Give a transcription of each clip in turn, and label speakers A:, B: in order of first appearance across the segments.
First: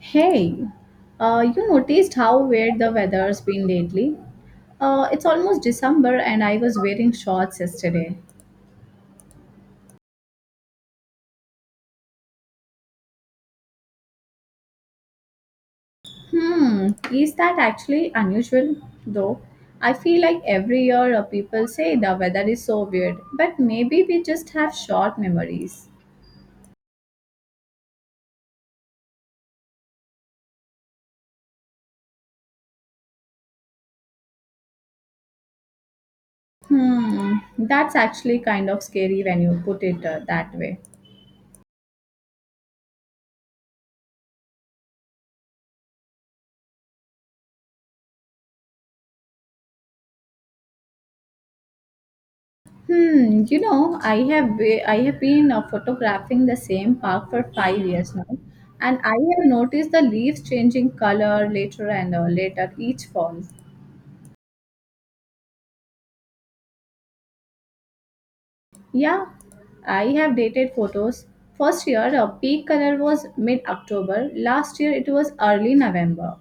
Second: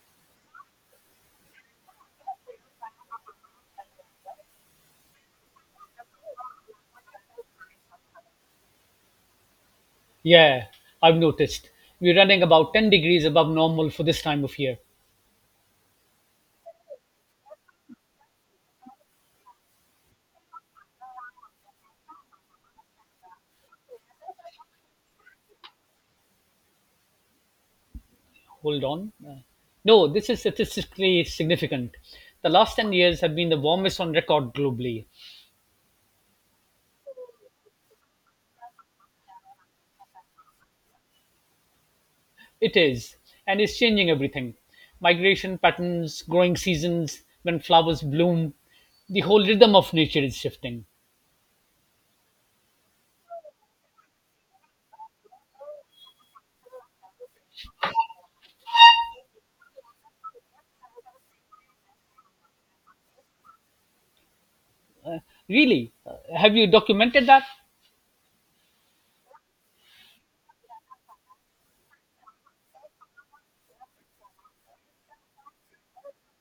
A: Hey, you noticed how weird the weather's been lately? It's almost December and I was wearing shorts yesterday.
B: Yeah, I've noticed. We're running about 10 degrees above normal for this time of year.
A: Is that actually unusual though? I feel like every year people say the weather is so weird, but maybe we just have short memories.
B: Hold on. No, this is statistically significant. The last 10 years have been the warmest on record globally.
A: That's actually kind of scary when you put it that way.
B: It is, and is changing everything migration patterns, growing seasons, when flowers bloom. The whole rhythm of nature is shifting.
A: I have been photographing the same park for 5 years now, and I have noticed the leaves changing color later and later each fall.
B: Really? Have you documented that?
A: Yeah, I have dated photos. First year, peak color was mid October. Last year, it was early November.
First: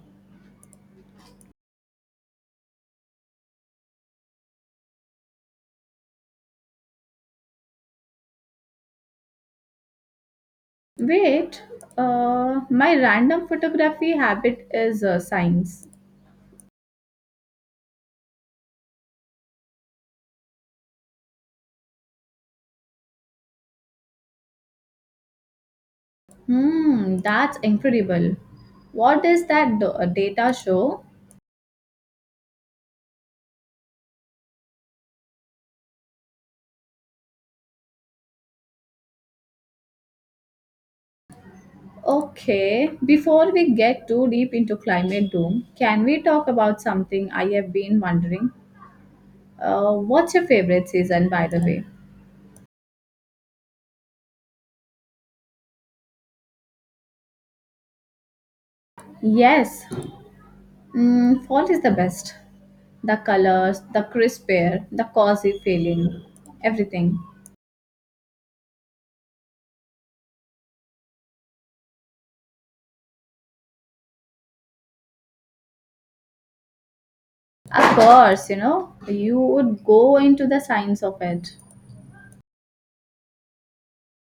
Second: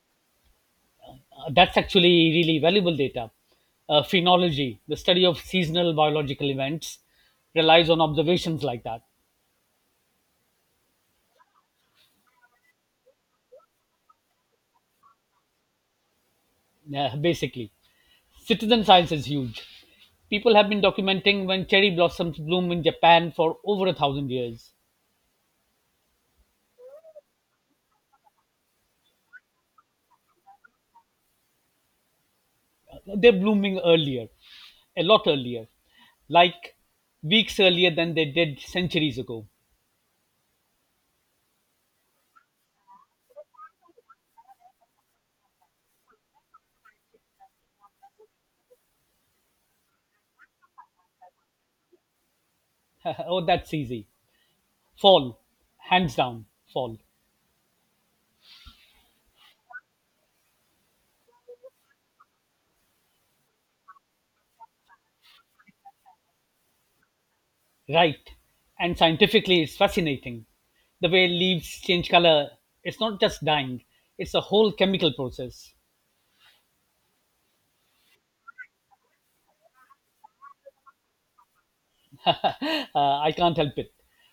B: That's actually really valuable data. Phenology, the study of seasonal biological events, relies on observations like that,
A: Wait, my random photography habit is science.
B: basically. Citizen science is huge. People have been documenting when cherry blossoms bloom in Japan for over a thousand years.
A: That's incredible. What does data show?
B: They're blooming earlier, a lot earlier, like weeks earlier than they did centuries ago.
A: Okay, before we get too deep into climate doom, can we talk about something I have been wondering? What's your favorite season, by the way?
B: Oh, that's easy. Fall, hands down, fall.
A: Yes, fall is the best. The colors, the crisp air, the cozy feeling, everything.
B: Right. And scientifically, it's fascinating. The way leaves change color, it's not just dyeing, it's a whole chemical process.
A: Of course, you would go into the science of it.
B: I can't help it.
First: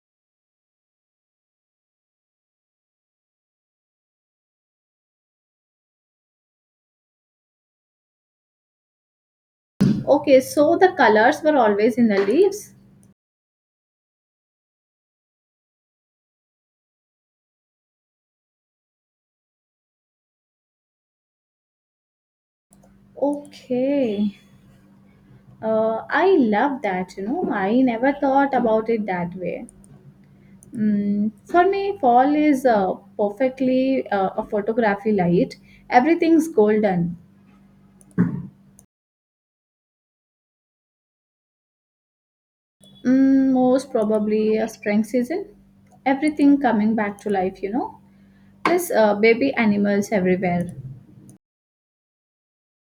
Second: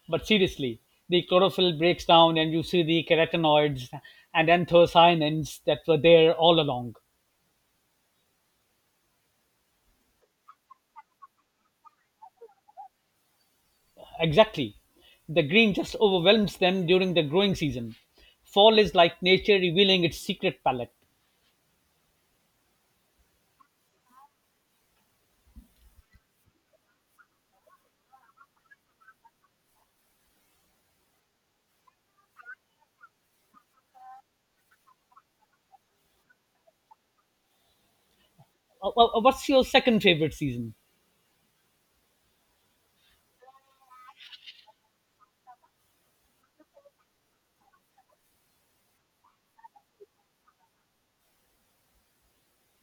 B: But seriously, the chlorophyll breaks down and you see the carotenoids and anthocyanins that were there all along.
A: Okay, so the colors were always in the leaves.
B: Exactly. The green just overwhelms them during the growing season. Fall is like nature revealing its secret palette.
A: Okay. I love that. I never thought about it that way. For me, fall is perfectly a photography light. Everything's golden.
B: What's your second favorite season?
A: Most probably a spring season. Everything coming back to life. Plus, baby animals everywhere.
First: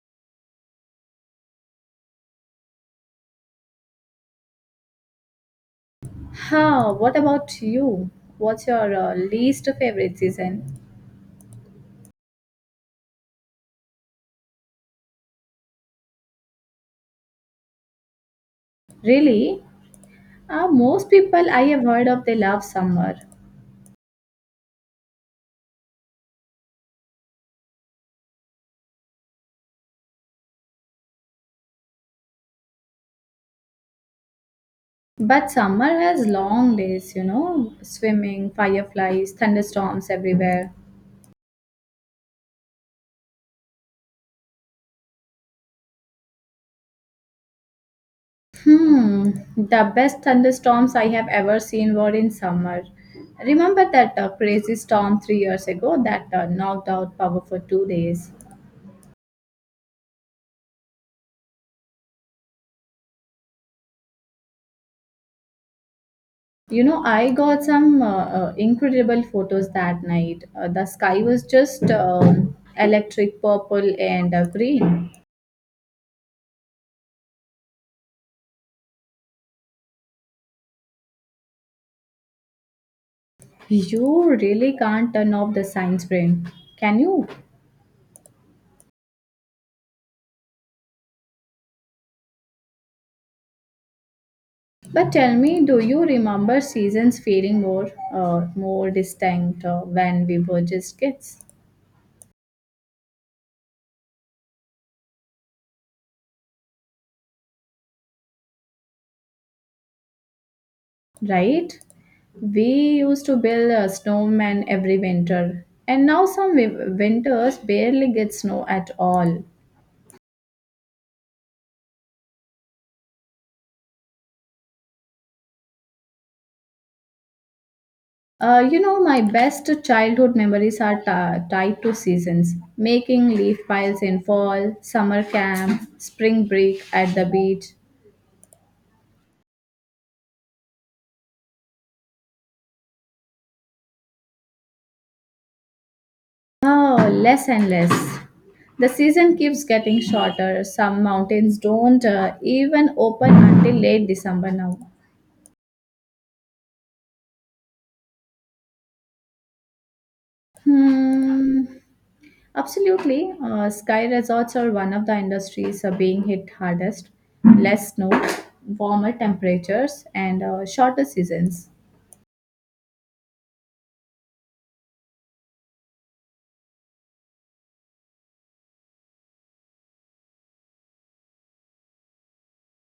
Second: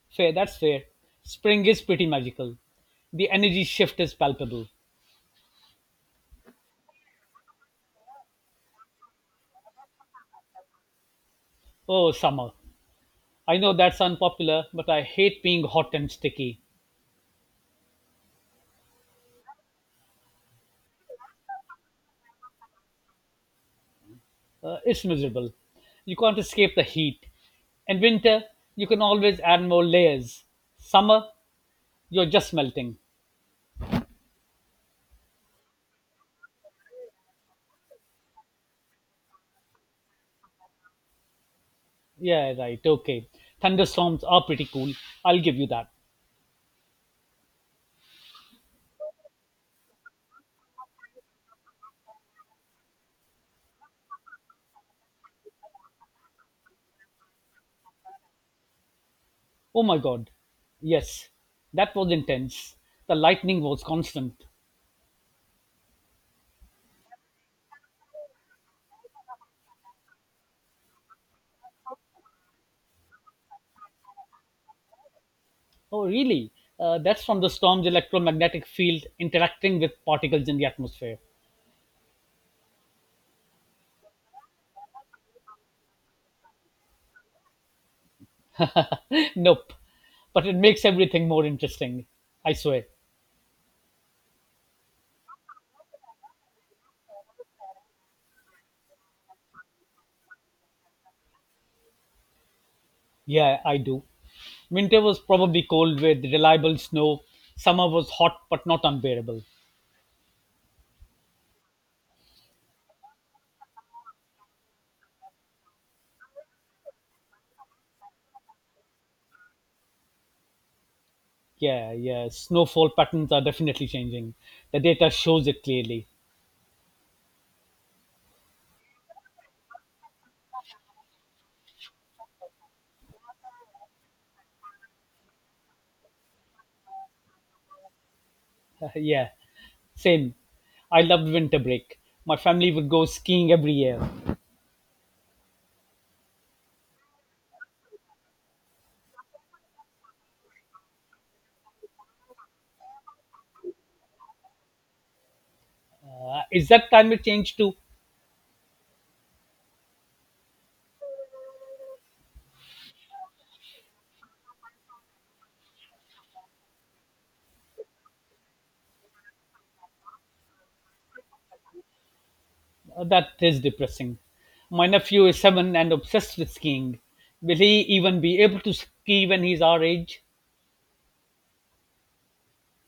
B: Fair, that's fair. Spring is pretty magical. The energy shift is palpable.
A: Ha, what about you? What's your least favorite season?
B: Oh, summer. I know that's unpopular, but I hate being hot and sticky.
A: Really? Most people I have heard of, they love summer.
B: It's miserable. You can't escape the heat. And winter, you can always add more layers. Summer, you're just melting.
A: But summer has long days, swimming, fireflies, thunderstorms everywhere.
B: Yeah, right, okay. Thunderstorms are pretty cool. I'll give you that.
A: Hmm, the best thunderstorms I have ever seen were in summer. Remember that crazy storm 3 years ago that knocked out power for 2 days?
B: Oh my god. Yes, that was intense. The lightning was constant.
A: I got some incredible photos that night. The sky was just electric purple and green.
B: Oh, really? That's from the storm's electromagnetic field interacting with particles in the atmosphere.
A: You really can't turn off the science brain, can you?
B: Nope. But it makes everything more interesting. I swear.
A: But tell me, do you remember seasons feeling more distinct when we were just kids?
B: Yeah, I do. Winter was probably cold with reliable snow. Summer was hot but not unbearable.
A: Right? We used to build a snowman every winter, and now some winters barely get snow at all.
B: Yeah, yeah. Snowfall patterns are definitely changing. The data shows it clearly.
A: My best childhood memories are tied to seasons making leaf piles in fall, summer camp, spring break at the beach.
B: Yeah, same. I loved winter break. My family would go skiing every year.
A: Oh, less and less. The season keeps getting shorter. Some mountains don't even open until late December now.
B: Is that climate change too?
A: Hmm. Absolutely. Sky resorts are one of the industries being hit hardest. Less snow, warmer temperatures, and shorter seasons.
B: That is depressing. My nephew is seven and obsessed with skiing. Will he even be able to ski when he's our age?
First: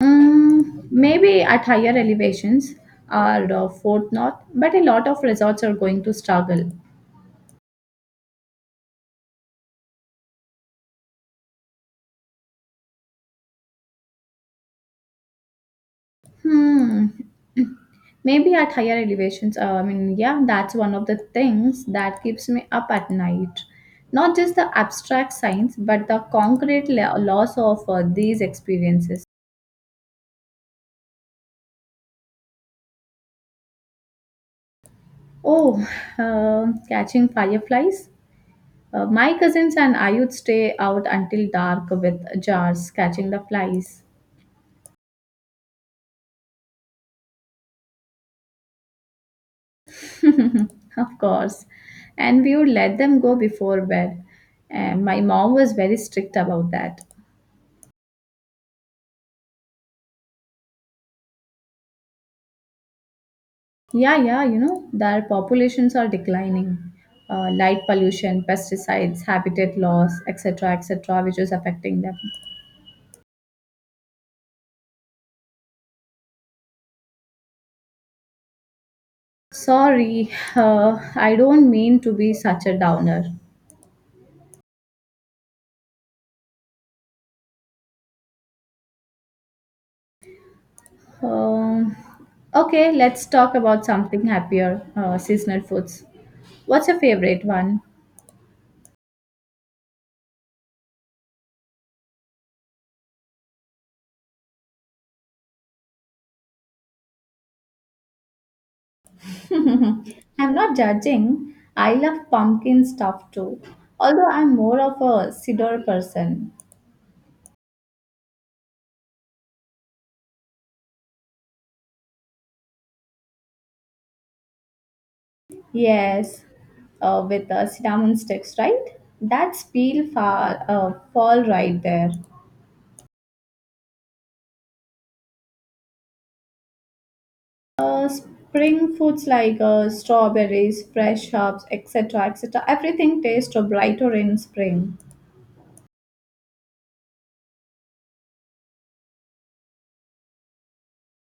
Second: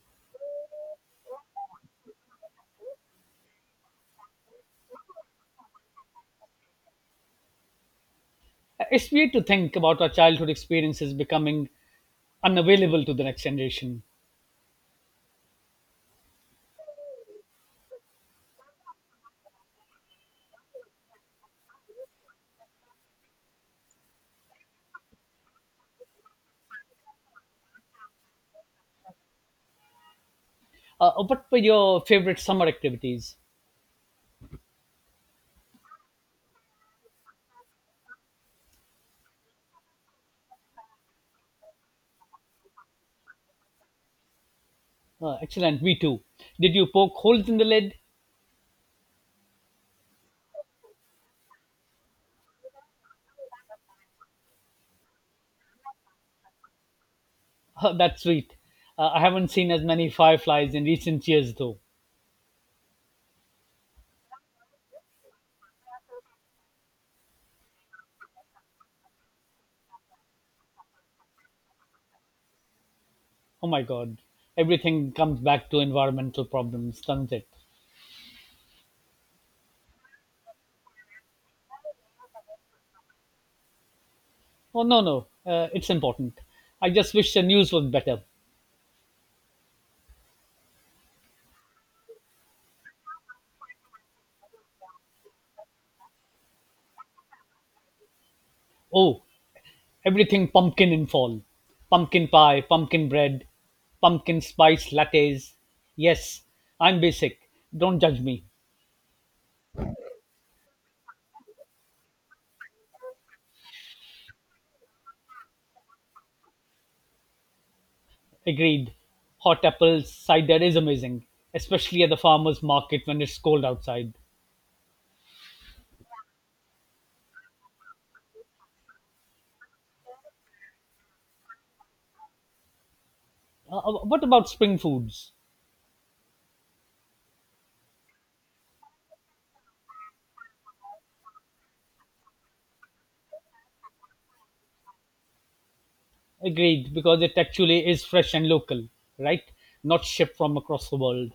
A: Maybe at higher elevations or Fort North, but a lot of resorts are going to struggle.
B: It's weird to think about our childhood experiences becoming unavailable to the next generation.
A: Hmm. Maybe at higher elevations. I mean, yeah, that's one of the things that keeps me up at night. Not just the abstract science, but the concrete loss of these experiences.
B: What were your favorite summer activities?
A: Oh, catching fireflies. My cousins and I would stay out until dark with jars catching the flies.
B: Excellent, me too. Did you poke holes in the lid?
A: Of course. And we would let them go before bed. And my mom was very strict about that.
B: That's sweet. I haven't seen as many fireflies in recent years, though.
A: Yeah, yeah, their populations are declining. Light pollution, pesticides, habitat loss, etc., etc., which is affecting them.
B: Oh my god, everything comes back to environmental problems, doesn't it?
A: Sorry, I don't mean to be such a downer.
B: Oh, no, no. It's important. I just wish the news was better.
A: Um, okay, let's talk about something happier seasonal foods. What's your favorite one?
B: Oh, everything pumpkin in fall. Pumpkin pie, pumpkin bread, pumpkin spice lattes. Yes, I'm basic. Don't judge me.
A: I'm not judging. I love pumpkin stuff too, although I'm more of a cedar person.
B: Agreed. Hot apples, cider is amazing, especially at the farmer's market when it's cold outside.
A: Yes, with cinnamon sticks, right? That's peel fall right there.
B: What about spring foods?
A: Spring foods like strawberries, fresh herbs, etc., etc. Everything tastes brighter in spring.
B: Agreed, because it actually is fresh and local, right? Not shipped from across the world.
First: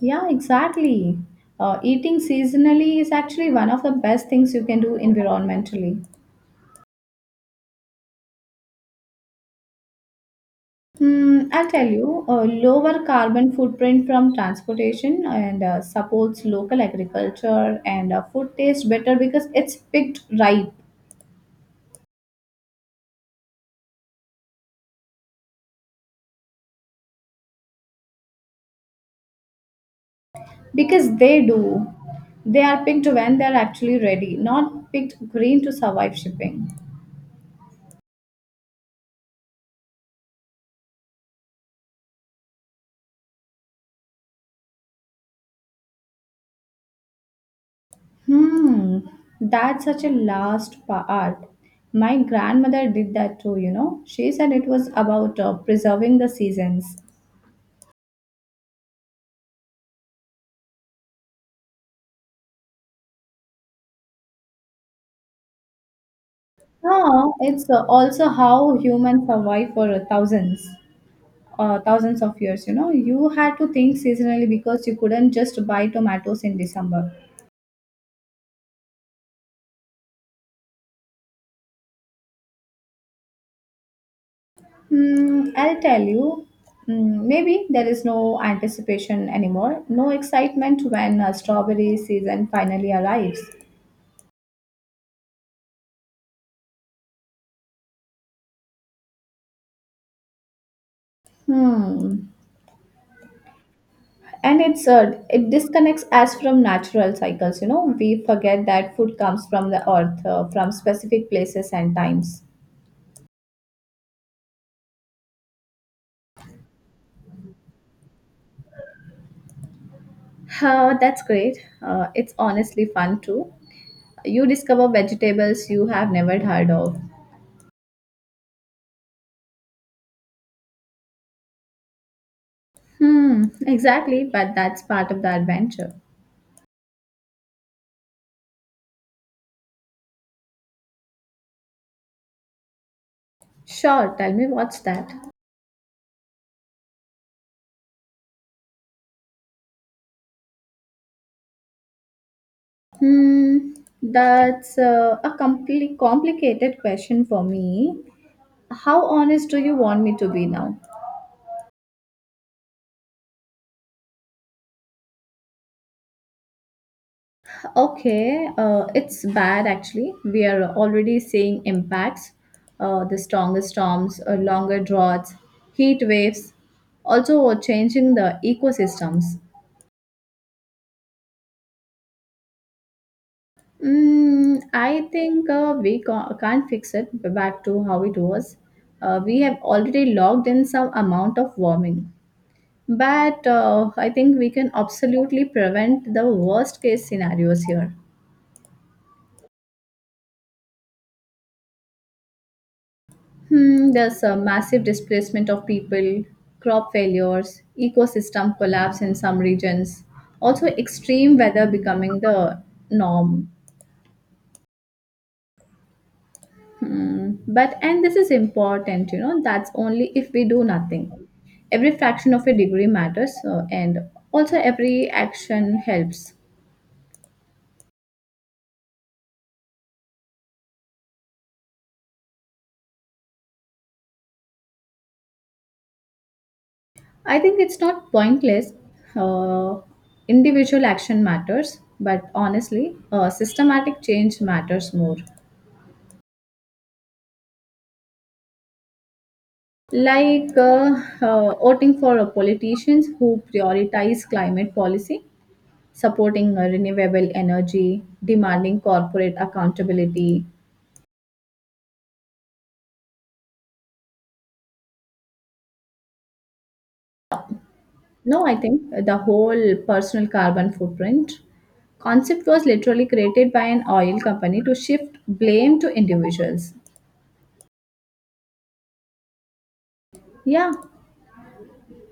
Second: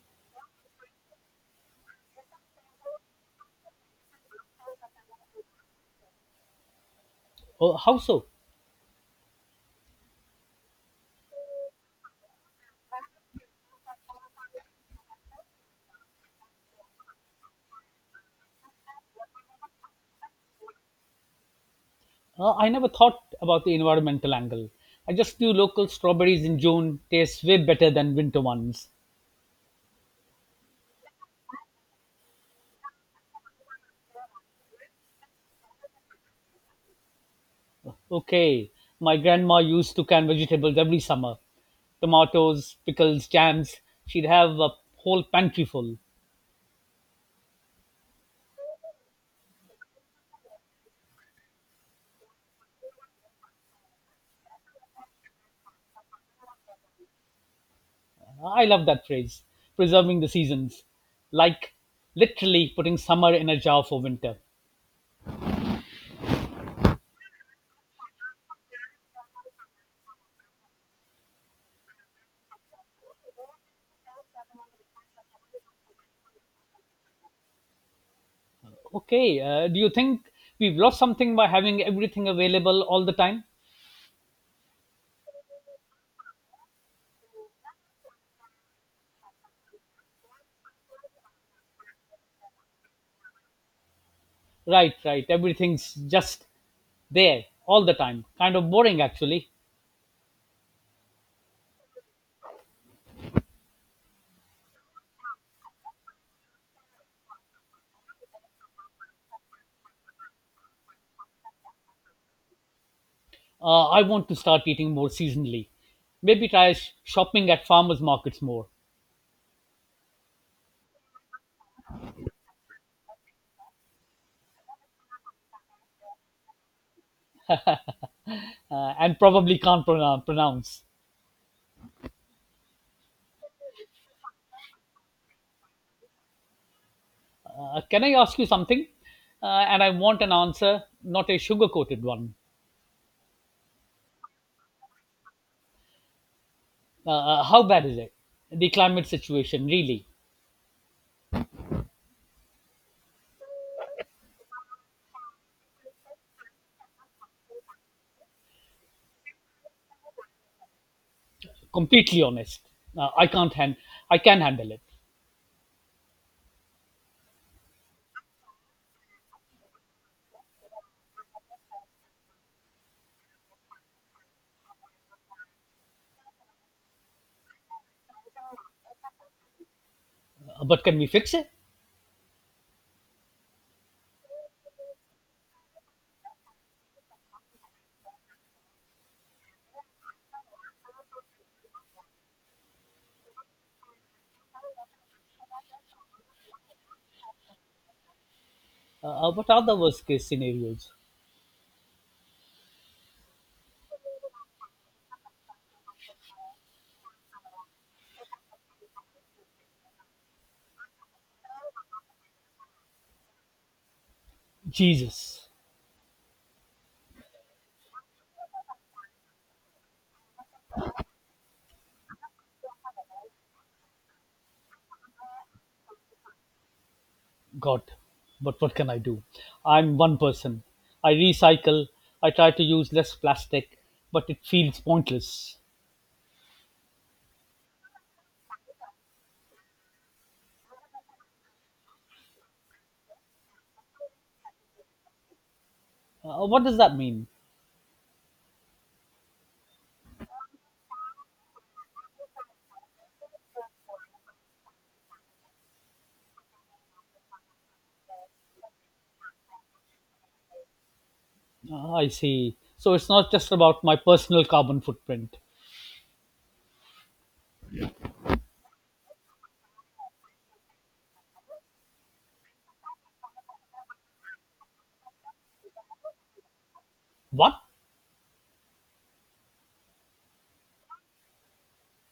A: Yeah, exactly. Eating seasonally is actually one of the best things you can do environmentally.
B: Oh, how so?
A: I'll tell you, a lower carbon footprint from transportation and supports local agriculture and food tastes better because it's picked ripe.
B: I never thought about the environmental angle. I just knew local strawberries in June taste way better than winter ones.
A: Because they do. They are picked when they're actually ready, not picked green to survive shipping.
B: Okay, my grandma used to can vegetables every summer tomatoes, pickles, jams. She'd have a whole pantry full.
A: Hmm, that's such a last part. My grandmother did that too. She said it was about preserving the seasons.
B: I love that phrase preserving the seasons, like literally putting summer in a jar for winter.
A: Ah, it's also how humans survive for thousands of years, you know. You had to think seasonally because you couldn't just buy tomatoes in December.
B: Okay, do you think we've lost something by having everything available all the time?
A: I'll tell you. Maybe there is no anticipation anymore, no excitement when strawberry season finally arrives.
B: Right, right. Everything's just there, all the time. Kind of boring, actually.
A: Hmm. And it disconnects us from natural cycles. We forget that food comes from the earth, from specific places and times.
B: I want to start eating more seasonally. Maybe try shopping at farmers markets more.
A: That's great. It's honestly fun too. You discover vegetables you have never heard of.
B: And probably can't pronounce.
A: Exactly, but that's part of the adventure.
B: Can I ask you something? And I want an answer, not a sugar coated one.
A: Sure, tell me, what's that?
B: How bad is it? The climate situation, really.
A: Hmm, that's a complicated question for me. How honest do you want me to be now?
B: Completely honest. I can't hand- I can handle it.
A: Okay, it's bad actually. We are already seeing impacts. The stronger storms, longer droughts, heat waves, also changing the ecosystems.
B: But can we fix it?
A: I think we can't fix it back to how it was. We have already logged in some amount of warming. But I think we can absolutely prevent the worst case scenarios here.
B: What are the worst case scenarios?
A: There's a massive displacement of people, crop failures, ecosystem collapse in some regions, also extreme weather becoming the norm.
B: Jesus.
A: Hmm. But, and this is important, that's only if we do nothing. Every fraction of a degree matters, so, and also every action helps.
B: God, but what can I do? I'm one person. I recycle. I try to use less plastic, but it feels pointless.
A: I think it's not pointless. Uh, Individual action matters, but honestly, systematic change matters more.
B: What does that mean?
A: Like voting for a politicians who prioritize climate policy, supporting renewable energy, demanding corporate accountability.
B: I see. So it's not just about my personal carbon footprint.
A: No, I think the whole personal carbon footprint concept was literally created by an oil company to shift blame to individuals.
B: What?
A: Yeah,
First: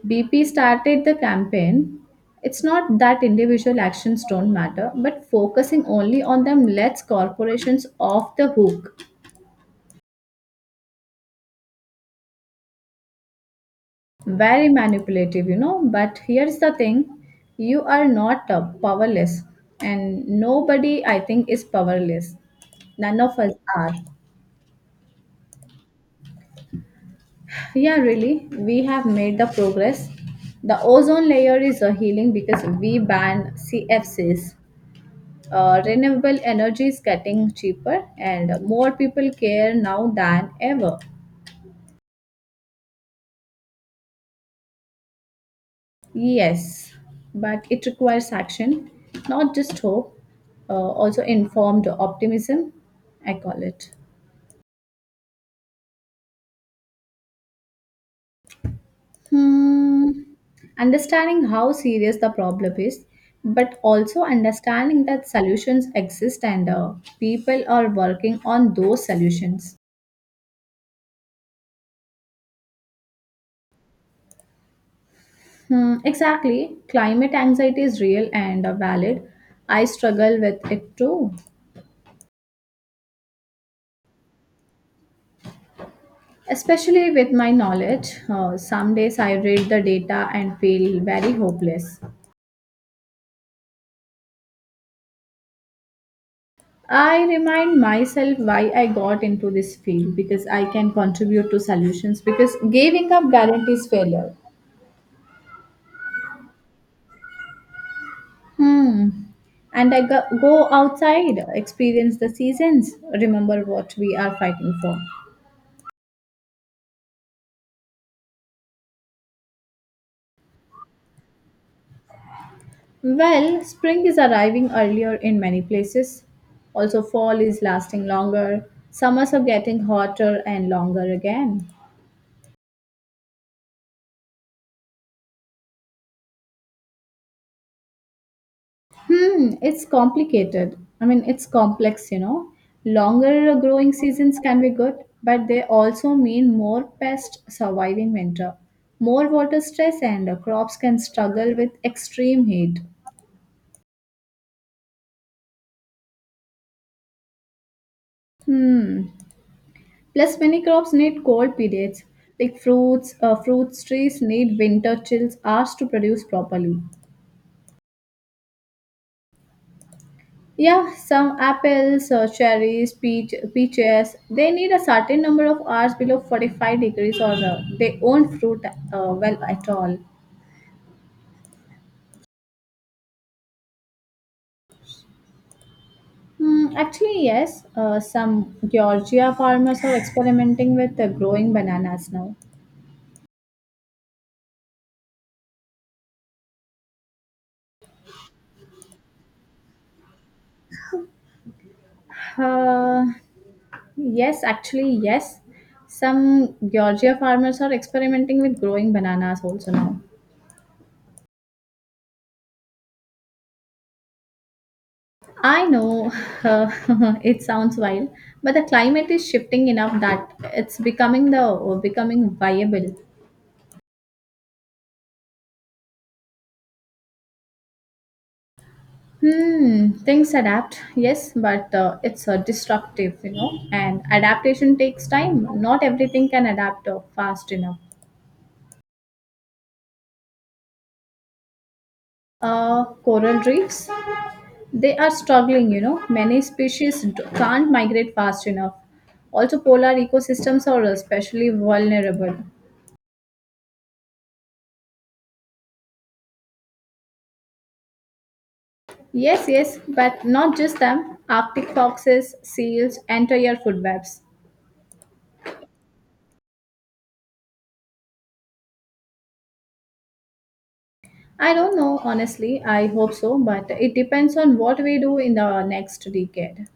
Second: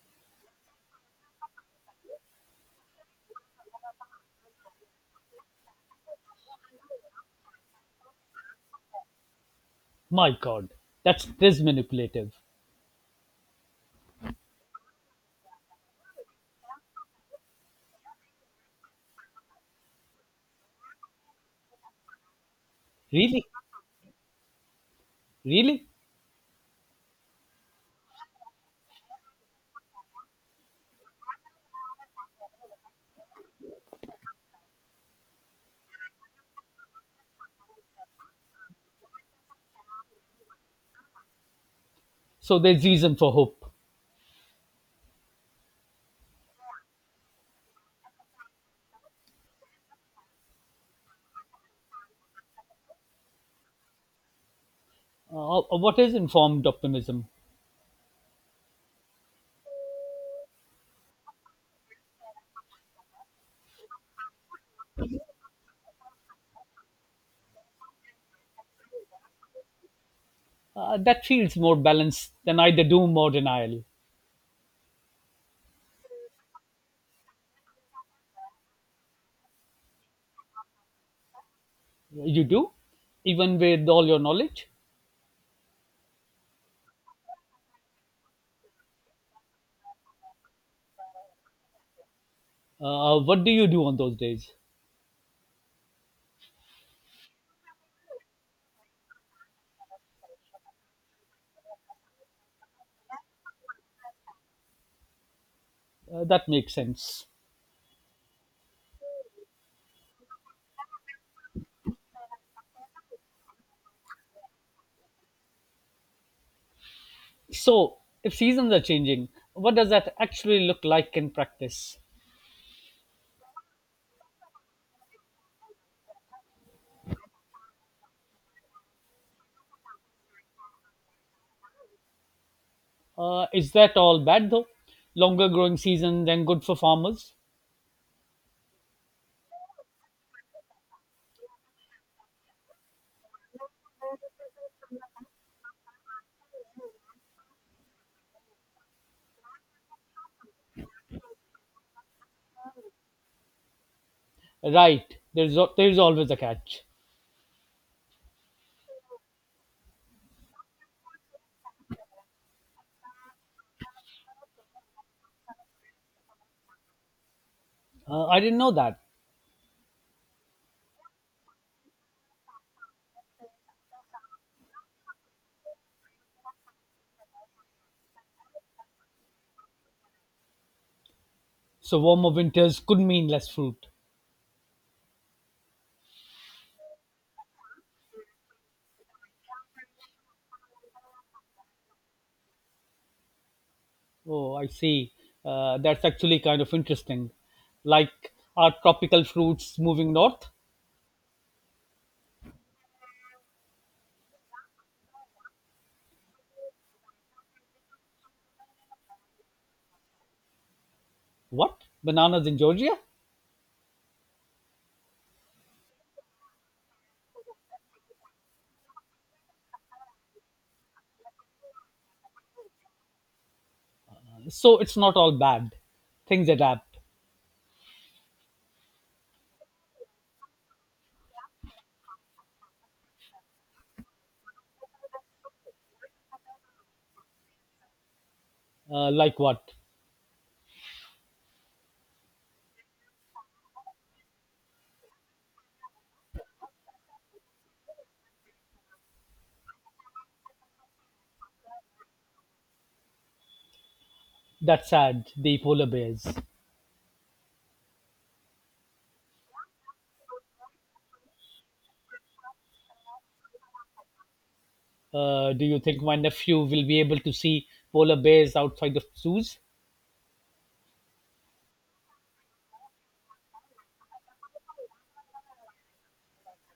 A: BP started the campaign. It's not that individual actions don't matter, but focusing only on them lets corporations off the hook.
B: My God, that's this manipulative.
A: Very manipulative. But here's the thing: you are not powerless, and nobody, I think, is powerless. None of
B: Really?
A: us are.
B: Really?
A: Yeah, really. We have made the progress. The ozone layer is a healing because we ban CFCs. Renewable energy is getting cheaper, and more people care now than ever.
B: So there's reason for hope.
A: Yes, but it requires action, not just hope, also informed optimism, I call it.
B: What is informed optimism?
A: Hmm. Understanding how serious the problem is, but also understanding that solutions exist and people are working on those solutions.
B: That feels more balanced than either doom or denial.
A: Hmm, exactly. Climate anxiety is real and valid. I struggle with it too.
B: You do? Even with all your knowledge?
A: Especially with my knowledge, some days I read the data and feel very hopeless.
B: What do you do on those days?
A: I remind myself why I got into this field because I can contribute to solutions because giving up guarantees failure.
B: That makes sense.
A: Hmm. And I go outside, experience the seasons, remember what we are fighting for.
B: So, if seasons are changing, what does that actually look like in practice?
A: Well, spring is arriving earlier in many places. Also, fall is lasting longer. Summers are getting hotter and longer again.
B: Is that all bad though? Longer growing season then good for farmers?
A: It's complicated. I mean, it's complex. Longer growing seasons can be good, but they also mean more pests surviving winter, more water stress, and crops can struggle with extreme heat.
B: Right, there's always a catch.
A: Hmm. Plus, many crops need cold periods, like fruits. Fruits trees need winter chills hours to produce properly.
B: I didn't know that.
A: Yeah, some apples, cherries, peaches, they need a certain number of hours below 45 degrees or they won't fruit well at all.
B: So, warmer winters could mean less fruit.
A: Actually, yes, some Georgia farmers are experimenting with growing bananas now.
B: Oh, I see. That's actually kind of interesting. Like, are tropical fruits moving north?
A: Uh, yes, actually, yes, some Georgia farmers are experimenting with growing bananas also now.
B: What? Bananas in Georgia?
A: I know uh, it sounds wild, but the climate is shifting enough that it's becoming viable.
B: So, it's not all bad things adapt.
A: Things adapt, yes, but it's destructive, you know. And adaptation takes time. Not everything can adapt fast enough.
B: Like what?
A: Coral reefs, they are struggling. Many species can't migrate fast enough. Also, polar ecosystems are especially vulnerable.
B: That's sad. The polar bears.
A: Yes, yes, but not just them. Arctic foxes, seals, entire food webs.
B: Do you think my nephew will be able to see polar bears outside of zoos?
A: I don't know, honestly. I hope so, but it depends on what we do in the next decade.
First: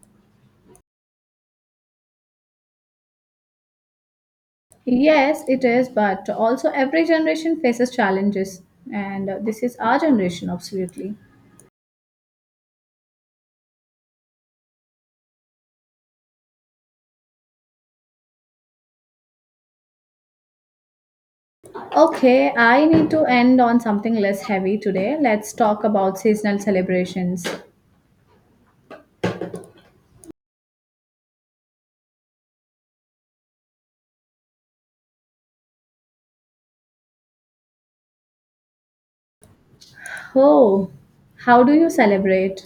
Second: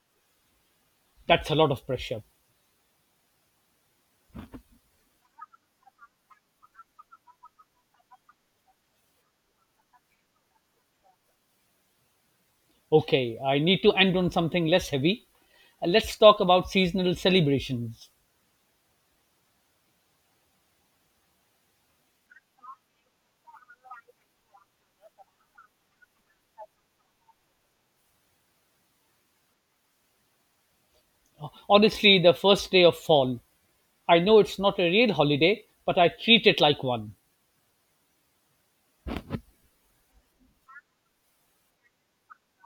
B: That's a lot of pressure.
A: Yes, it is, but also every generation faces challenges, and this is our generation, absolutely.
B: Okay, I need to end on something less heavy. Let's talk about seasonal celebrations.
A: Okay, I need to end on something less heavy today. Let's talk about seasonal celebrations.
B: Honestly, the first day of fall. I know it's not a real holiday, but I treat it like one.
A: Oh, how do you celebrate?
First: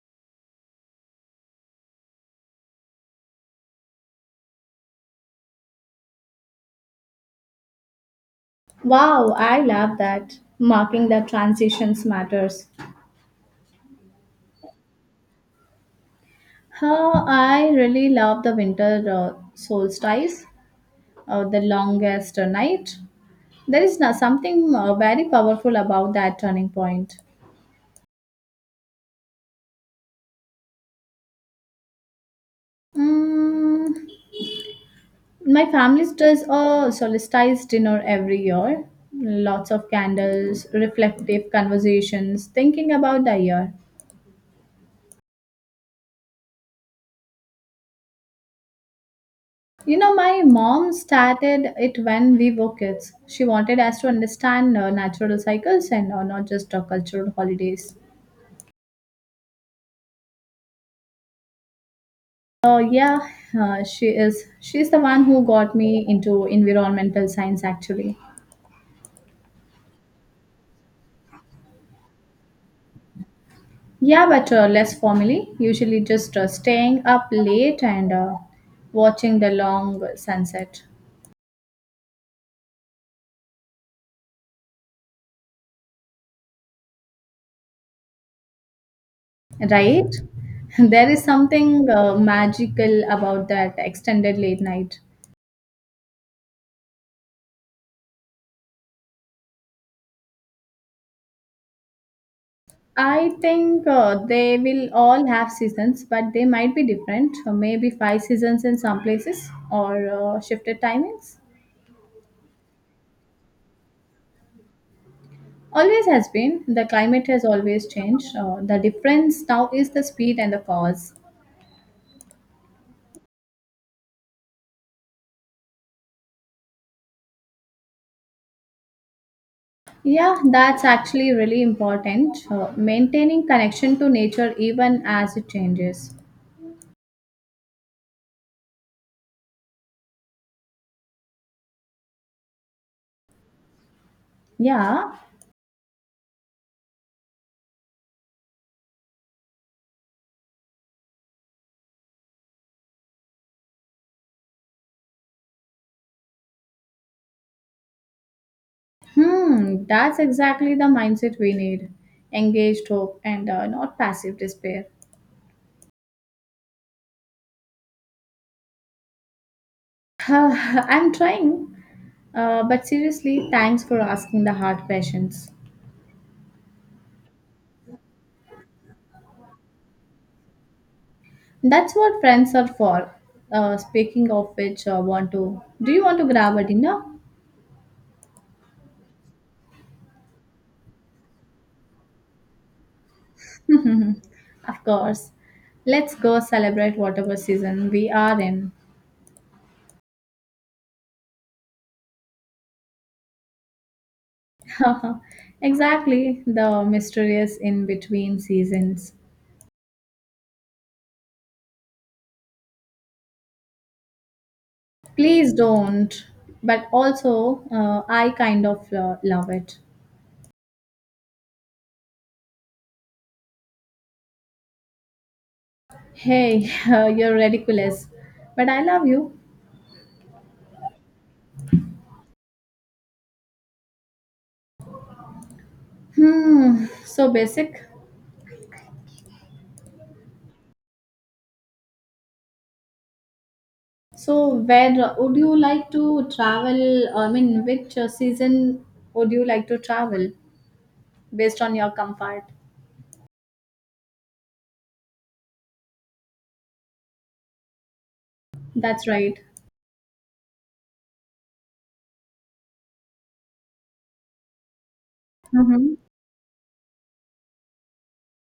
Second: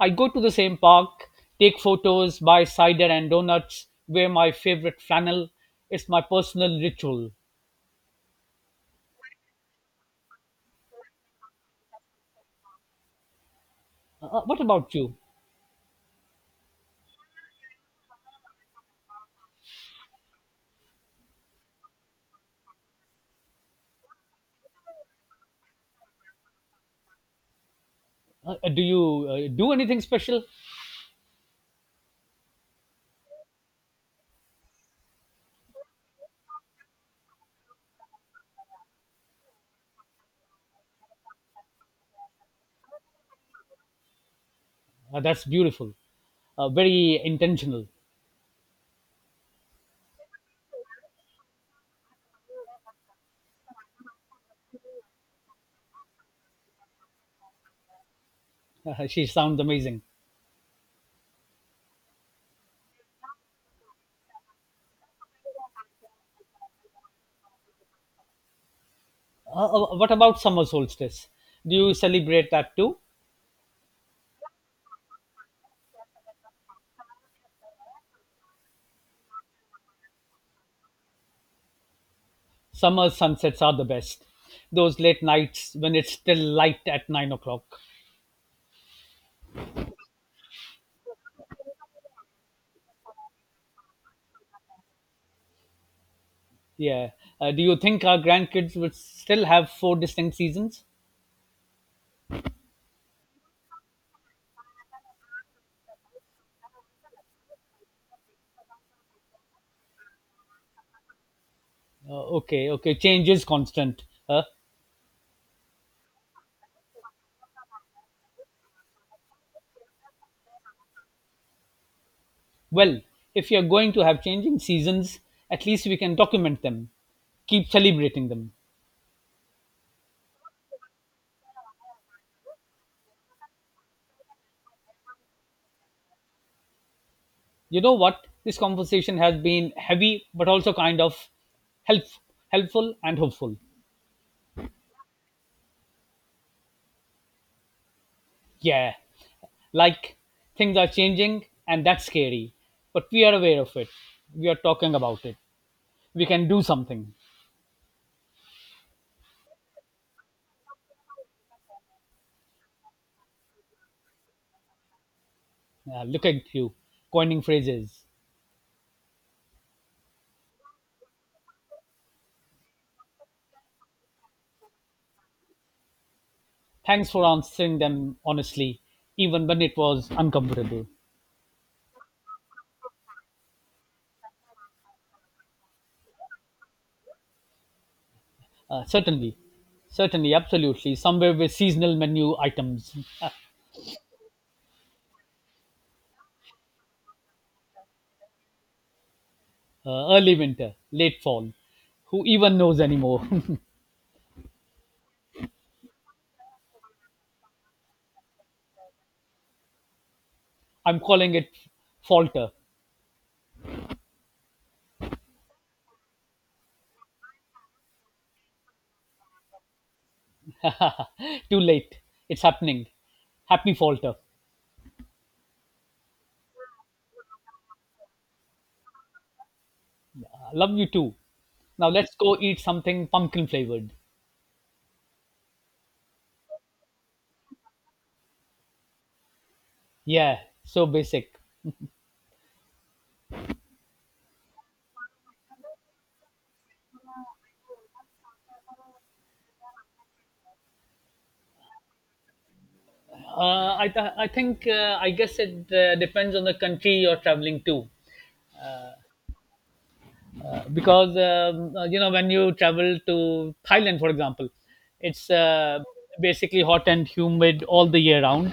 B: I go to the same park, take photos, buy cider and donuts, wear my favorite flannel. It's my personal ritual.
A: Wow, I love that. Marking the transitions matters.
B: What about you?
A: Huh, I really love the winter solstice, the longest night. There is no, something very powerful about that turning point.
B: Do anything special?
A: Mm, my family does a solstice dinner every year. Lots of candles, reflective conversations, thinking about the year.
B: That's beautiful. Very intentional.
A: My mom started it when we were kids. She wanted us to understand natural cycles and not just cultural holidays.
B: She sounds amazing.
A: Yeah, she is. She's the one who got me into environmental science, actually.
B: What about summer solstice? Do you celebrate that too?
A: Yeah, but less formally. Usually, just staying up late and watching the long sunset.
B: Summer sunsets are the best. Those late nights when it's still light at 9 o'clock.
A: Right? There is something magical about that extended late night.
B: Yeah. Do you think our grandkids would still have four distinct seasons?
A: I think they will all have seasons, but they might be different. So maybe five seasons in some places or shifted timings.
B: Uh, okay, okay. Change is constant.
A: Always has been. The climate has always changed. The difference now is the speed and the cause.
B: Well, if you're going to have changing seasons, at least we can document them, keep celebrating them.
A: Yeah, that's actually really important. Maintaining connection to nature even as it changes.
B: You know what, this conversation has been heavy but also kind of help, helpful and hopeful.
A: Yeah,
B: Yeah, like things are changing and that's scary, but we are aware of it, we are talking about it, we can do something.
A: that's exactly the mindset we need. Engaged hope and not passive despair.
B: Yeah, look at you coining phrases.
A: I'm trying. But seriously, thanks for asking the hard questions.
B: Thanks for answering them honestly even when it was uncomfortable.
A: That's what friends are for. Speaking of which, want to do you want to grab a dinner?
B: Certainly, absolutely somewhere with seasonal menu items. uh,
A: Of course. Let's go celebrate whatever season we are in.
B: Early winter, late fall, who even knows anymore.
A: Exactly, the mysterious in between seasons.
B: I'm calling it falter.
A: Please don't. But also, I kind of love it.
B: Too late. It's happening. Happy falter.
A: Hey, you're ridiculous, but I love you.
B: Love you too. Now let's go eat something pumpkin flavored.
A: So basic.
B: Yeah, so basic.
A: So where would you like to travel? I mean, which season would you like to travel based on your comfort?
B: I, th- I think, I guess it depends on the country you're traveling to.
A: That's right.
B: Because You know when you travel to Thailand, for example, it's
A: Mm-hmm.
B: basically hot and humid all the year round,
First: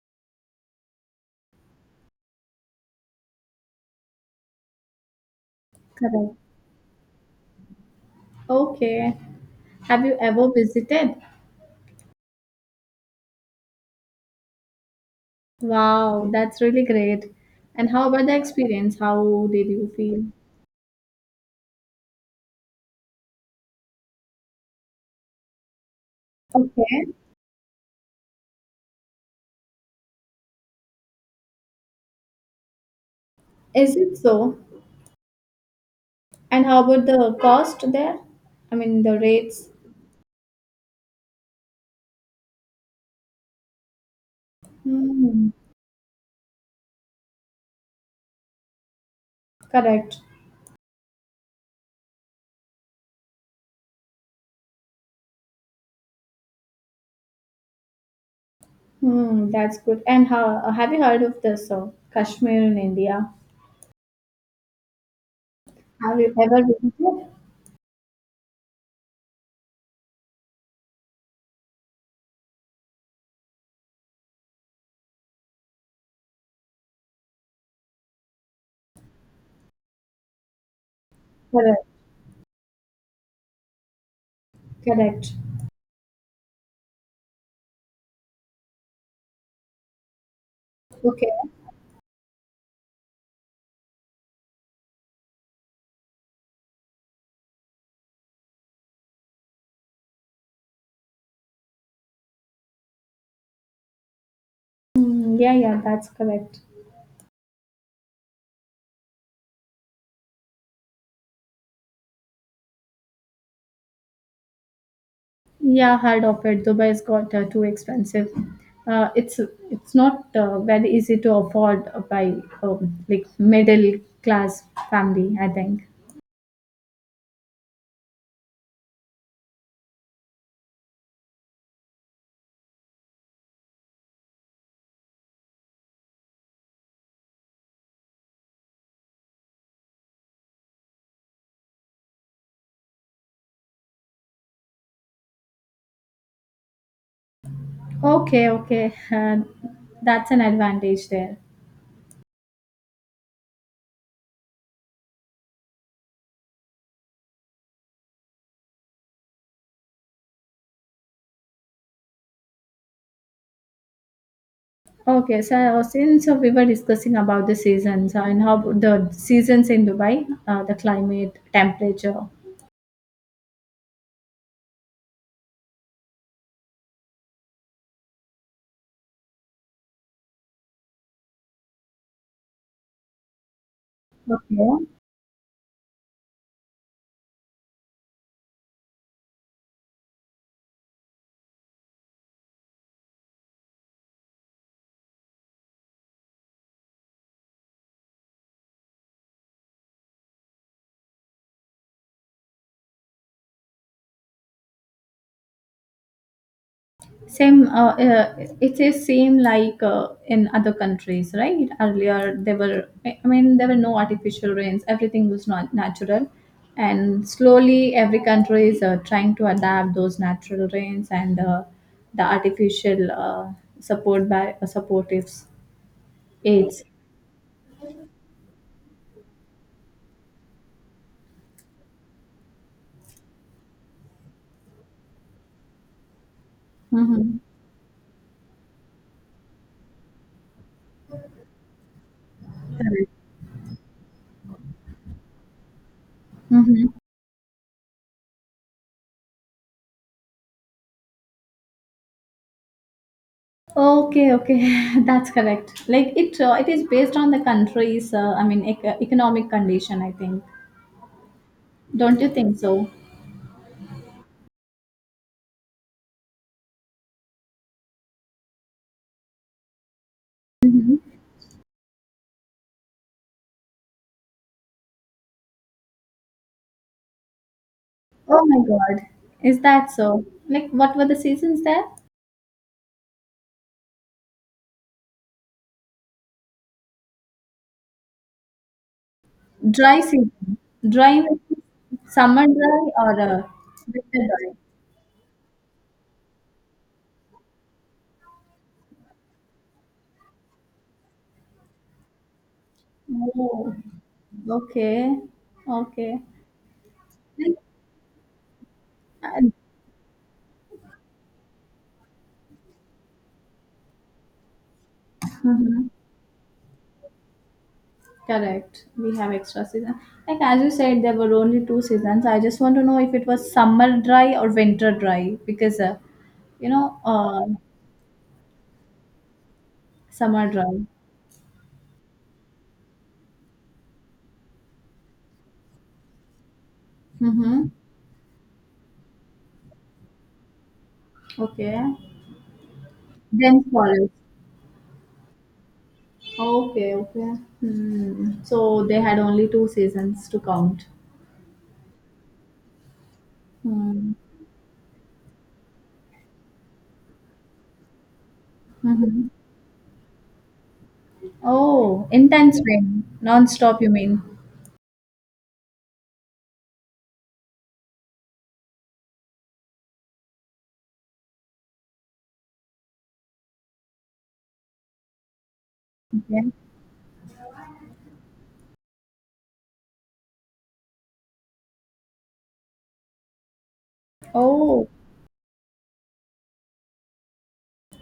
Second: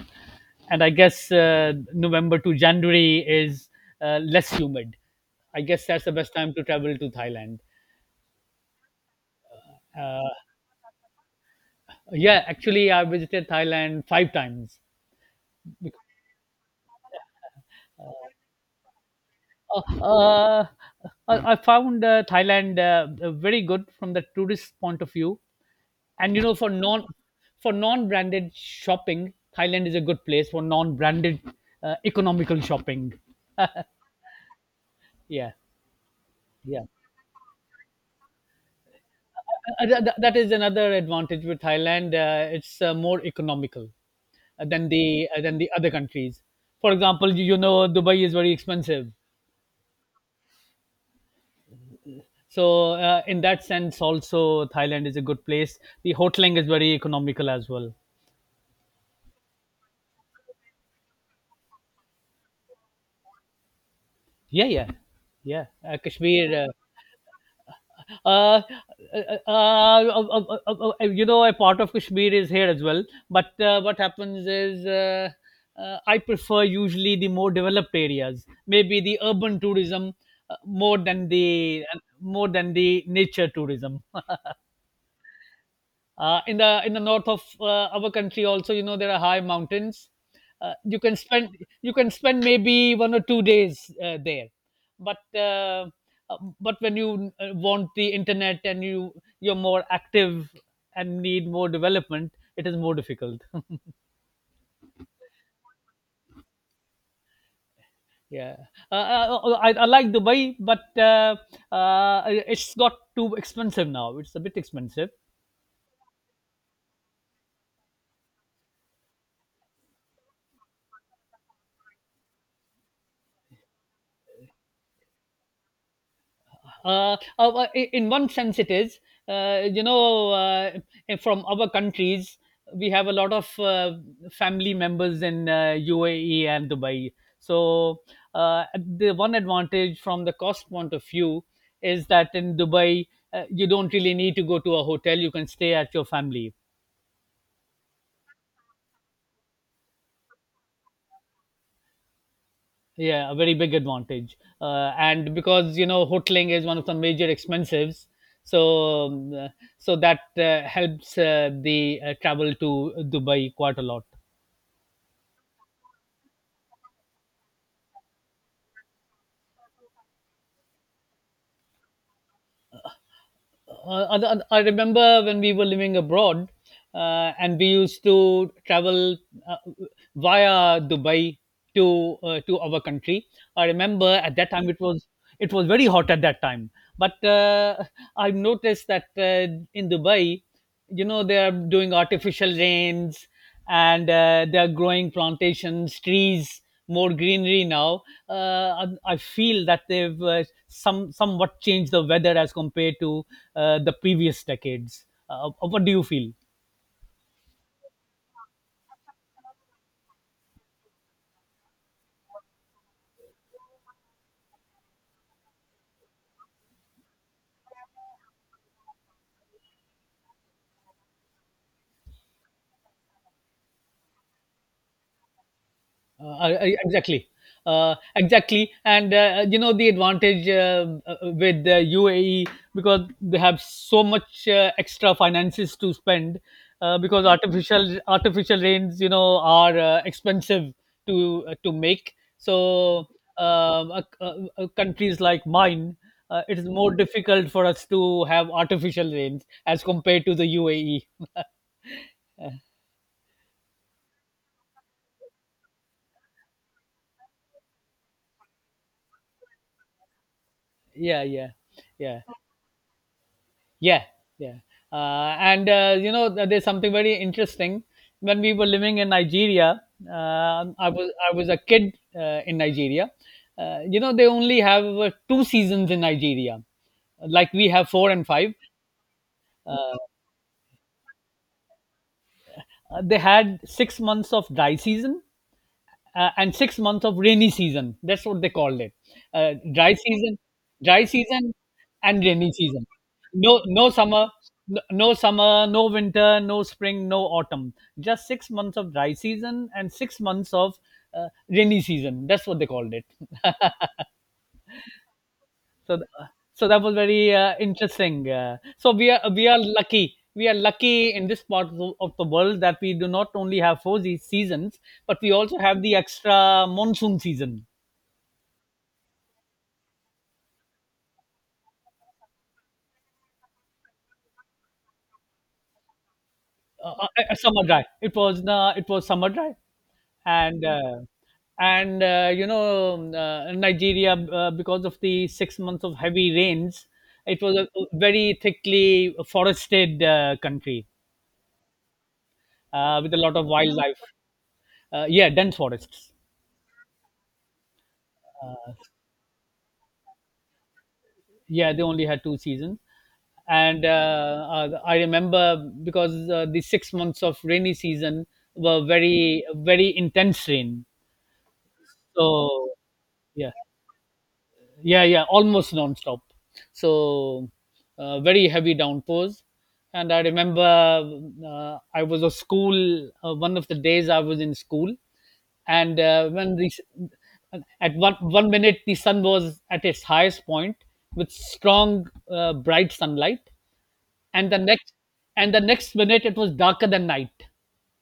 B: and I guess November to January is less humid. I guess that's the
A: Correct.
B: best time to travel to Thailand.
A: Okay. Have you
B: Uh,
A: ever visited?
B: yeah, actually, I visited Thailand five times. Bec-
A: Wow, that's really great. And how about the experience? How did you
B: Uh,
A: feel?
B: uh, I found Thailand very good from the tourist point of view. And you know,
A: Okay.
B: for non-branded shopping, Thailand is a good place for non-branded economical shopping.
A: Is it so?
B: Yeah,
A: And how
B: yeah.
A: about the cost there? I mean, the rates?
B: That is another advantage with Thailand. It's more economical
A: Hmm.
B: than the other countries. For example, you know, Dubai is very expensive.
A: Correct.
B: So in that sense, also Thailand is a good place. The hoteling is very economical as well.
A: That's good. And how, have you heard of this Kashmir in India?
B: Yeah, yeah, yeah.
A: Have you ever
B: Kashmir.
A: visited?
B: Uh, uh, you know, a part of Kashmir is here as well. But what happens is, I prefer usually the more developed areas, maybe the urban tourism
A: Correct.
B: more than the nature tourism
A: Correct.
B: in the north of our country also. You know there are high mountains, uh, you can
A: Okay.
B: spend you can spend maybe 1 or 2 days there, but uh, but when you want the internet and you're more active and need more development, it is more difficult.
A: Hmm, yeah, yeah, that's correct.
B: Yeah. I like dubai, but it's got too expensive now, it's a bit expensive.
A: Yeah, heard of it. Dubai has got too expensive. Uh, it's it's not very easy to afford by like middle class family. I think.
B: In one sense it is, you know, from our countries we have a lot of family members in UAE and dubai, so uh, the one advantage from the cost point of view is that in dubai, you don't really need to go to a hotel, you can stay at your family.
A: Okay, okay, that's an advantage there.
B: Yeah, a very big advantage. And because you know hoteling is one of the major expenses, so um, uh, so that helps the travel to Dubai quite a lot.
A: Okay, so since we were discussing about the seasons and how the seasons in Dubai, the climate, temperature.
B: Remember when we were living abroad and we used to travel uh, via Dubai to our country. I remember at that time it
A: Okay.
B: was very hot at that time, but I've noticed that in Dubai, you know, they are doing artificial rains and they are growing plantations, trees, more greenery now. I feel that they've somewhat changed the weather as compared to the previous decades. What do you feel?
A: Same, it is same like in other countries, right? Earlier, there were, I mean, there were no artificial rains. Everything was not natural, and slowly every country is trying to adapt those natural rains and the artificial support by supportive aids.
B: Exactly. Exactly, and you know the advantage with the UAE because they have so much extra finances to spend because
A: Mm-hmm.
B: artificial rains, you know, are expensive to make.
A: Correct.
B: Um, uh, uh, Countries like mine, it is
A: Mm-hmm.
B: more difficult for us to have artificial rains as compared to the UAE.
A: Okay, okay, that's correct. Like it is based on the country's, I mean, economic condition. I think,
B: Yeah, yeah,
A: don't
B: yeah.
A: you think so?
B: Yeah, yeah. And you know, there's something very interesting. When we were living in Nigeria,
A: hmm
B: I was a kid in Nigeria. You know, they only have two seasons in Nigeria, like we have four and
A: Oh
B: five.
A: my God, is that
B: Uh,
A: so? Like, what were the seasons there?
B: they had 6 months of dry season and 6 months of rainy season. That's what they called it. Uh, dry
A: Dry season,
B: season, dry
A: dry, means
B: season, and
A: summer
B: rainy
A: dry
B: season.
A: or
B: No, no
A: winter
B: summer,
A: dry?
B: no, no summer, no winter, no spring, no autumn. Just 6 months of dry season and 6 months of rainy season. That's what they called it.
A: Oh, okay,
B: So, th-
A: okay.
B: so that was very
A: Like,
B: interesting. We
A: uh,
B: are lucky. We are lucky in this part of the world that we do not only have four seasons, but we also have
A: mhm.
B: the extra monsoon season.
A: Correct. We have extra season. Like as you said, there were only two seasons. I just want to know if it was summer dry or winter dry because you know uh,
B: Summer drive. It was summer drive,
A: summer
B: and
A: dry.
B: uh, and you know Nigeria, because of the 6 months of heavy rains, it was a
A: Mm-hmm.
B: very thickly forested country
A: Okay.
B: with a lot of
A: Then
B: wildlife.
A: forest.
B: Yeah, dense forests.
A: Okay. Okay. Hmm. So they had only two seasons to count.
B: Yeah, they only had two seasons, and
A: Hmm.
B: I remember because the 6 months of rainy season were
A: Mm-hmm.
B: very intense rain.
A: Oh, intense
B: So
A: rain,
B: yeah.
A: non-stop. You mean?
B: Yeah, yeah, almost non-stop. So very heavy downpours. And I remember I was a school. One of the days I was in school, and
A: Okay.
B: when the at 1 minute the sun was at its highest point with strong, bright sunlight, and the
A: Oh.
B: next and the next minute it was darker than night.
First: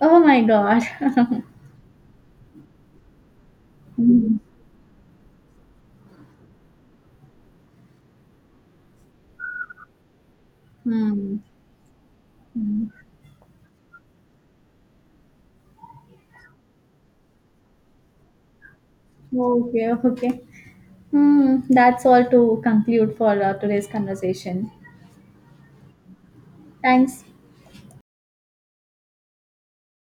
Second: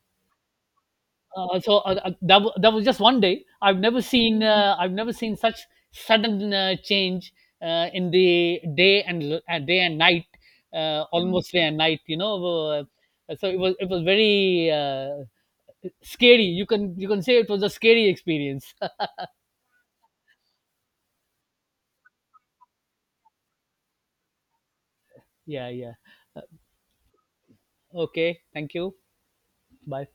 A: Oh my God.
B: That was just one day.
A: Hmm.
B: I've never seen such sudden change in the day and l- day and night,
A: Hmm.
B: almost day and night. You know,
A: Hmm.
B: so it was very scary. You can say it was a scary experience.
A: Okay, okay. That's all to conclude for today's conversation.
B: Yeah, yeah. Uh,
A: Thanks.
B: okay, thank you. Bye.